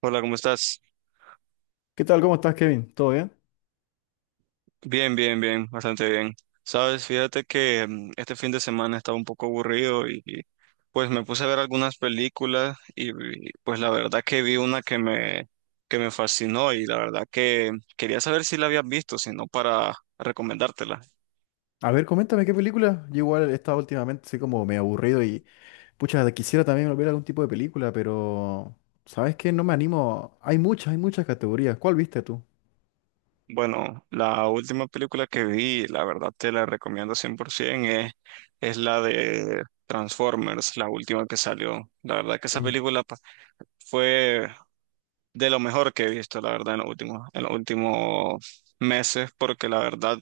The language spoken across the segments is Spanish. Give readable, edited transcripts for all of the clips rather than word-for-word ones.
Hola, ¿cómo estás? ¿Qué tal? ¿Cómo estás, Kevin? ¿Todo bien? Bien, bien, bien, bastante bien. Sabes, fíjate que este fin de semana estaba un poco aburrido pues me puse a ver algunas películas pues la verdad que vi una que me fascinó y la verdad que quería saber si la habías visto, si no para recomendártela. A ver, coméntame qué película. Yo igual he estado últimamente así como medio aburrido y pucha, quisiera también ver algún tipo de película, pero ¿sabes qué? No me animo. Hay muchas categorías. ¿Cuál viste tú? Bueno, la última película que vi, la verdad te la recomiendo 100%, es la de Transformers, la última que salió. La verdad que esa Eh, película fue de lo mejor que he visto, la verdad, en los últimos meses, porque la verdad,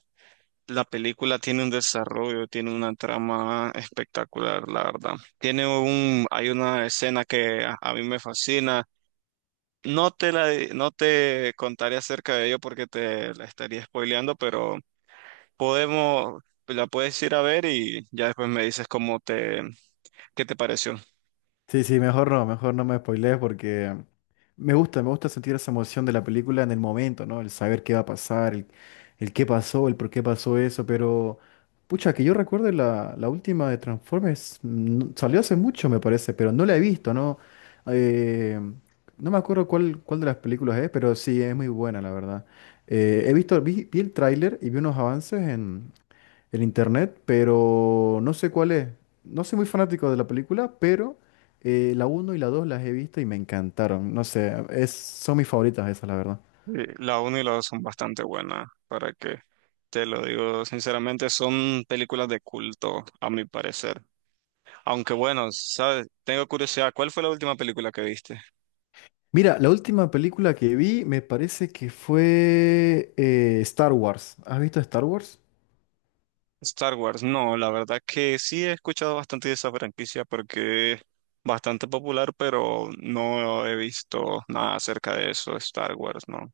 la película tiene un desarrollo, tiene una trama espectacular, la verdad. Hay una escena que a mí me fascina. No te contaré acerca de ello porque te la estaría spoileando, pero podemos, la puedes ir a ver y ya después me dices qué te pareció. Sí, sí, mejor no me spoilees porque me gusta sentir esa emoción de la película en el momento, ¿no? El saber qué va a pasar, el qué pasó, el por qué pasó eso, pero pucha, que yo recuerde la última de Transformers, salió hace mucho me parece, pero no la he visto, ¿no? Eh, no me acuerdo cuál de las películas es, pero sí, es muy buena, la verdad. Vi el tráiler y vi unos avances el internet, pero no sé cuál es. No soy muy fanático de la película, pero la uno y la 2 las he visto y me encantaron. No sé, son mis favoritas esas, la verdad. Sí, la 1 y la 2 son bastante buenas, para que te lo digo sinceramente, son películas de culto, a mi parecer. Aunque bueno, ¿sabes? Tengo curiosidad, ¿cuál fue la última película que viste? Mira, la última película que vi me parece que fue Star Wars. ¿Has visto Star Wars? Star Wars. No, la verdad que sí he escuchado bastante de esa franquicia porque es bastante popular, pero no he visto nada acerca de eso, Star Wars, ¿no?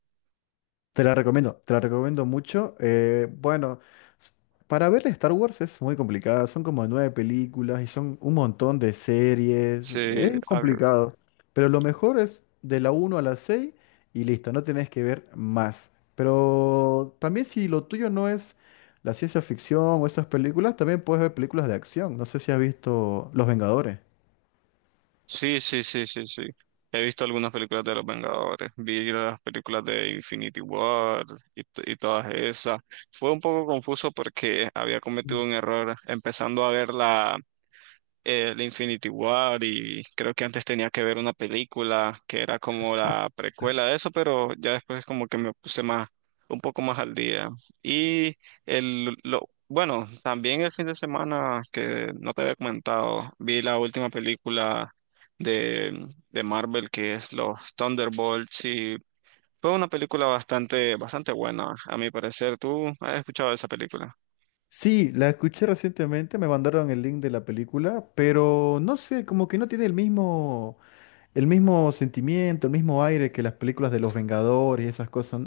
Te la recomiendo mucho. Bueno, s- para ver Star Wars es muy complicada, son como nueve películas y son un montón de series, Sí, es complicado, pero lo mejor es de la uno a la 6 y listo, no tenés que ver más. Pero también si lo tuyo no es la ciencia ficción o esas películas, también puedes ver películas de acción. No sé si has visto Los Vengadores. sí, sí, sí, sí, sí. He visto algunas películas de los Vengadores, vi las películas de Infinity War y, y todas esas. Fue un poco confuso porque había cometido Mm. un error empezando a verla el Infinity War y creo que antes tenía que ver una película que era como la precuela de eso, pero ya después como que un poco más al día. Y bueno, también el fin de semana que no te había comentado, vi la última película de Marvel que es los Thunderbolts y fue una película bastante buena, a mi parecer. ¿Tú has escuchado esa película? Sí, la escuché recientemente, me mandaron el link de la película, pero no sé, como que no tiene el mismo. El mismo sentimiento, el mismo aire que las películas de los Vengadores y esas cosas.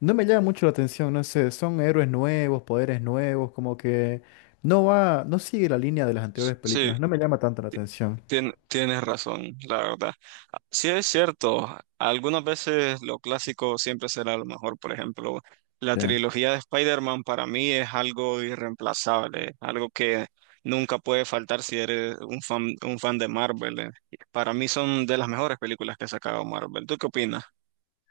No me llama mucho la atención, no sé, son héroes nuevos, poderes nuevos, como que no va, no sigue la línea de las anteriores Sí. películas, no me llama tanto la atención. Tienes razón, la verdad. Ah, sí es cierto, algunas veces lo clásico siempre será lo mejor. Por ejemplo, la Sí. trilogía de Spider-Man para mí es algo irreemplazable, algo que nunca puede faltar si eres un fan de Marvel. Para mí son de las mejores películas que ha sacado Marvel. ¿Tú qué opinas?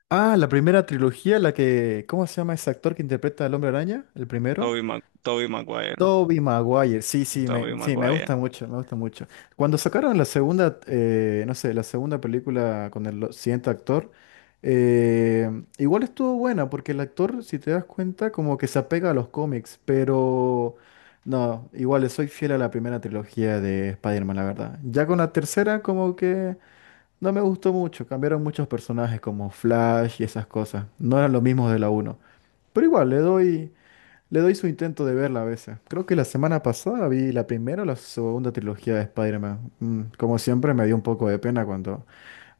Ah, la primera trilogía, ¿cómo se llama ese actor que interpreta al Hombre Araña? El primero. Toby Maguire, Tobey Toby Maguire, sí, me Maguire. gusta mucho, me gusta mucho. Cuando sacaron la segunda, no sé, la segunda película con siguiente actor, eh, igual estuvo buena, porque el actor, si te das cuenta, como que se apega a los cómics, pero no, igual soy fiel a la primera trilogía de Spider-Man, la verdad. Ya con la tercera, como que no me gustó mucho, cambiaron muchos personajes como Flash y esas cosas, no eran los mismos de la uno, pero igual, le doy. Le doy su intento de verla a veces. Creo que la semana pasada vi la primera o la segunda trilogía de Spider-Man. Como siempre, me dio un poco de pena cuando,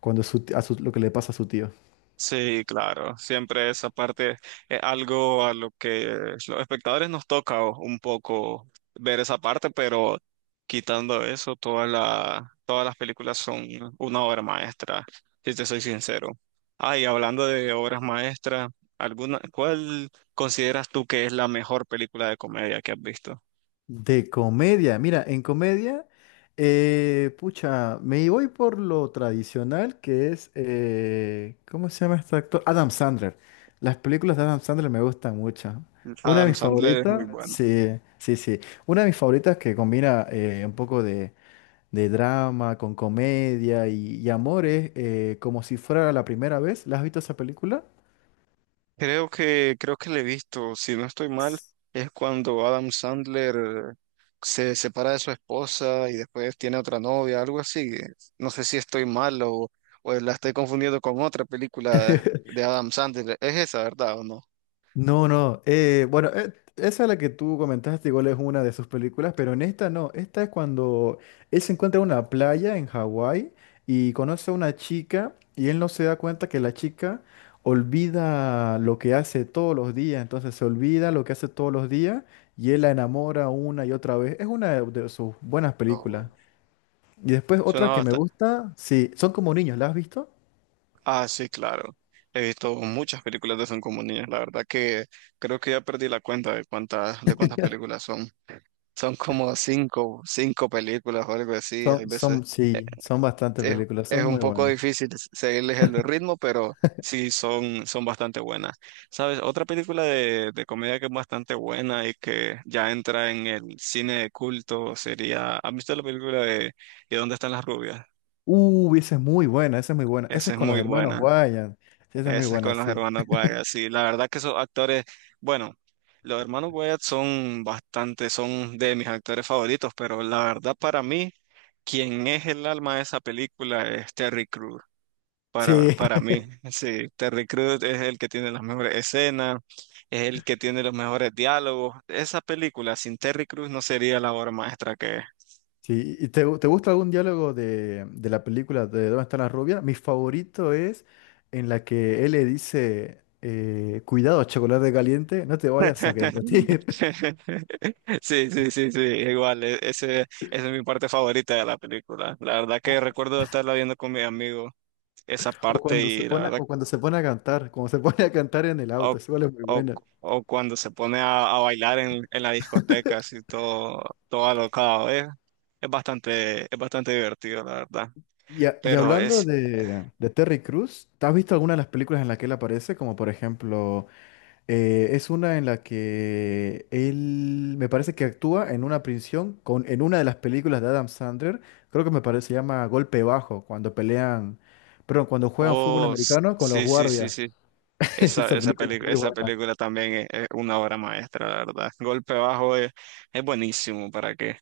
cuando su ti- a su- lo que le pasa a su tío. Sí, claro, siempre esa parte es algo a lo que los espectadores nos toca un poco ver esa parte, pero quitando eso, todas las películas son una obra maestra, si te soy sincero. Ah, y hablando de obras maestras, ¿cuál consideras tú que es la mejor película de comedia que has visto? De comedia, mira, en comedia, pucha, me voy por lo tradicional que es, ¿cómo se llama este actor? Adam Sandler. Las películas de Adam Sandler me gustan mucho. Una de Adam mis Sandler es muy favoritas, bueno. sí, sí, sí. Una de mis favoritas que combina un poco de drama, con comedia y amores, como si fuera la primera vez. ¿La has visto esa película? Creo que le he visto, si no estoy mal, es cuando Adam Sandler eh, se separa de su esposa y después tiene otra novia, algo así. No sé si estoy mal o la estoy confundiendo con otra película de Adam Sandler. Es esa, ¿verdad o no? No, no. Bueno, esa es la que tú comentaste, igual es una de sus películas, pero en esta no. Esta es cuando él se encuentra en una playa en Hawái y conoce a una chica y él no se da cuenta que la chica olvida lo que hace todos los días. Entonces se olvida lo que hace todos los días y él la enamora una y otra vez. Es una de sus buenas películas. No. Y después Suena otra que me bastante. gusta, sí, son como niños, ¿la has visto? Ah, sí, claro. He visto muchas películas de Son como niños. La verdad que creo que ya perdí la cuenta de cuántas películas son. Son como cinco películas o algo así. Hay veces. Sí, son bastantes es, películas, es son un muy poco buenas. difícil seguirles el ritmo, pero son bastante buenas. ¿Sabes? Otra película de comedia que es bastante buena y que ya entra en el cine de culto sería, ¿has visto la película de ¿y dónde están las rubias? Esa es muy buena, esa es muy buena. Esa Esa es es con los muy hermanos buena. Wayans. Sí, esa es muy Esa es buena, con los sí. hermanos Wyatt. Sí, la verdad que esos actores, bueno, los hermanos Wyatt son bastante, son de mis actores favoritos, pero la verdad para mí, quien es el alma de esa película es Terry Crews. Sí, Para mí. Sí, Terry Crews es el que tiene las mejores escenas, es el que tiene los mejores diálogos. Esa película sin Terry Crews no sería la obra maestra que es. sí. ¿Y te, te gusta algún diálogo de la película de ¿Dónde está la rubia? Mi favorito es en la que él le dice, cuidado, chocolate caliente, no te vayas a derretir. Sí, sí, sí, sí, igual, esa es mi parte favorita de la película. La verdad que recuerdo estarla viendo con mi amigo esa parte y la verdad, o cuando se pone a cantar, como se pone a cantar en el o, auto, eso es muy o, bueno. o cuando se pone a bailar en la discoteca, así todo, todo alocado, es bastante divertido, la verdad. Y, y Pero hablando es, de Terry Crews, ¿te ¿has visto alguna de las películas en las que él aparece? Como por ejemplo, es una en la que él me parece que actúa en una prisión con, en una de las películas de Adam Sandler, creo que me parece, se llama Golpe Bajo, cuando pelean, perdón, cuando juegan fútbol oh, americano con los sí, sí, sí, guardias. sí. Esa película es muy Esa buena. película también es una obra maestra, la verdad. Golpe Bajo es buenísimo, ¿para qué?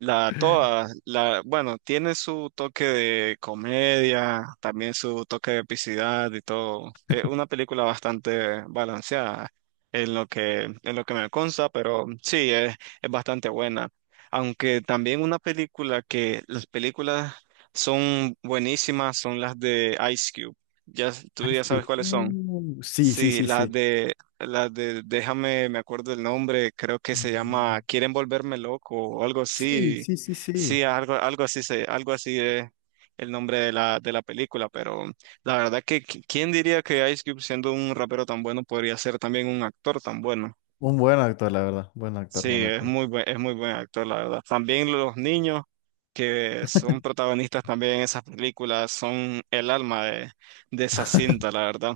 Bueno, tiene su toque de comedia, también su toque de epicidad y todo. Es una película bastante balanceada en lo que me consta, pero es bastante buena. Aunque también una película que las películas son buenísimas son las de Ice Cube. Ya, tú Ice ya sabes Cube. cuáles son. Sí, sí, Sí, sí, sí. Las de, déjame, me acuerdo el nombre, creo que se Mm, llama Quieren volverme loco o algo sí, así. sí, sí, Sí, sí. Algo así algo así es el nombre de de la película, pero la verdad que quién diría que Ice Cube siendo un rapero tan bueno podría ser también un actor tan bueno. Un buen actor, la verdad. Buen actor, Sí, buen actor. Es muy buen actor, la verdad. También los niños que son protagonistas también en esas películas son el alma de esa cinta, la verdad.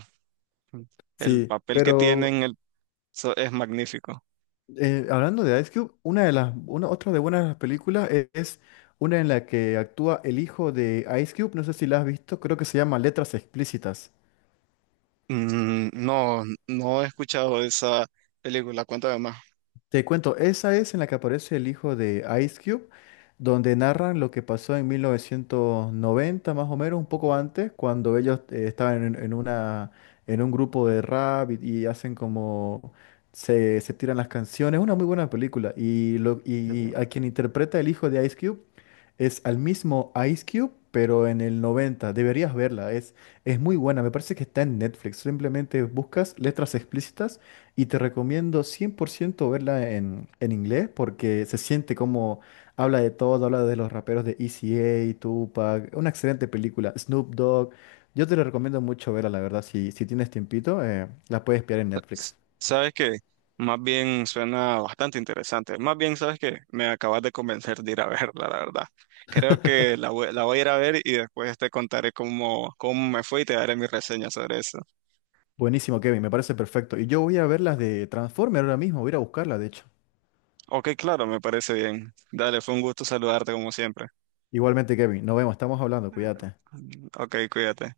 El Sí, papel que pero. tienen, el eso es magnífico. Hablando de Ice Cube, una de las, una, otra de buenas películas es, una en la que actúa el hijo de Ice Cube, no sé si la has visto, creo que se llama Letras Explícitas. Mm, no, no he escuchado esa película. Cuéntame más. Te cuento, esa es en la que aparece el hijo de Ice Cube, donde narran lo que pasó en 1990, más o menos, un poco antes, cuando ellos estaban en una, en un grupo de rap y hacen como se tiran las canciones. Una muy buena película. Y a quien interpreta el hijo de Ice Cube es al mismo Ice Cube, pero en el 90. Deberías verla, es muy buena. Me parece que está en Netflix. Simplemente buscas letras explícitas y te recomiendo 100% verla en inglés porque se siente como habla de todo, habla de los raperos de ECA, Tupac, una excelente película, Snoop Dogg. Yo te la recomiendo mucho verla, la verdad. Si, si tienes tiempito, la puedes pillar en S- Netflix. ¿Sabes qué? Más bien suena bastante interesante. Más bien, ¿sabes qué? Me acabas de convencer de ir a verla, la verdad. Creo que la voy a ir a ver y después te contaré cómo me fue y te daré mi reseña sobre eso. Buenísimo, Kevin, me parece perfecto. Y yo voy a ver las de Transformer ahora mismo, voy a ir a buscarla, de hecho. Ok, claro, me parece bien. Dale, fue un gusto saludarte como siempre. Igualmente, Kevin, nos vemos, estamos hablando, cuídate. Ok, cuídate.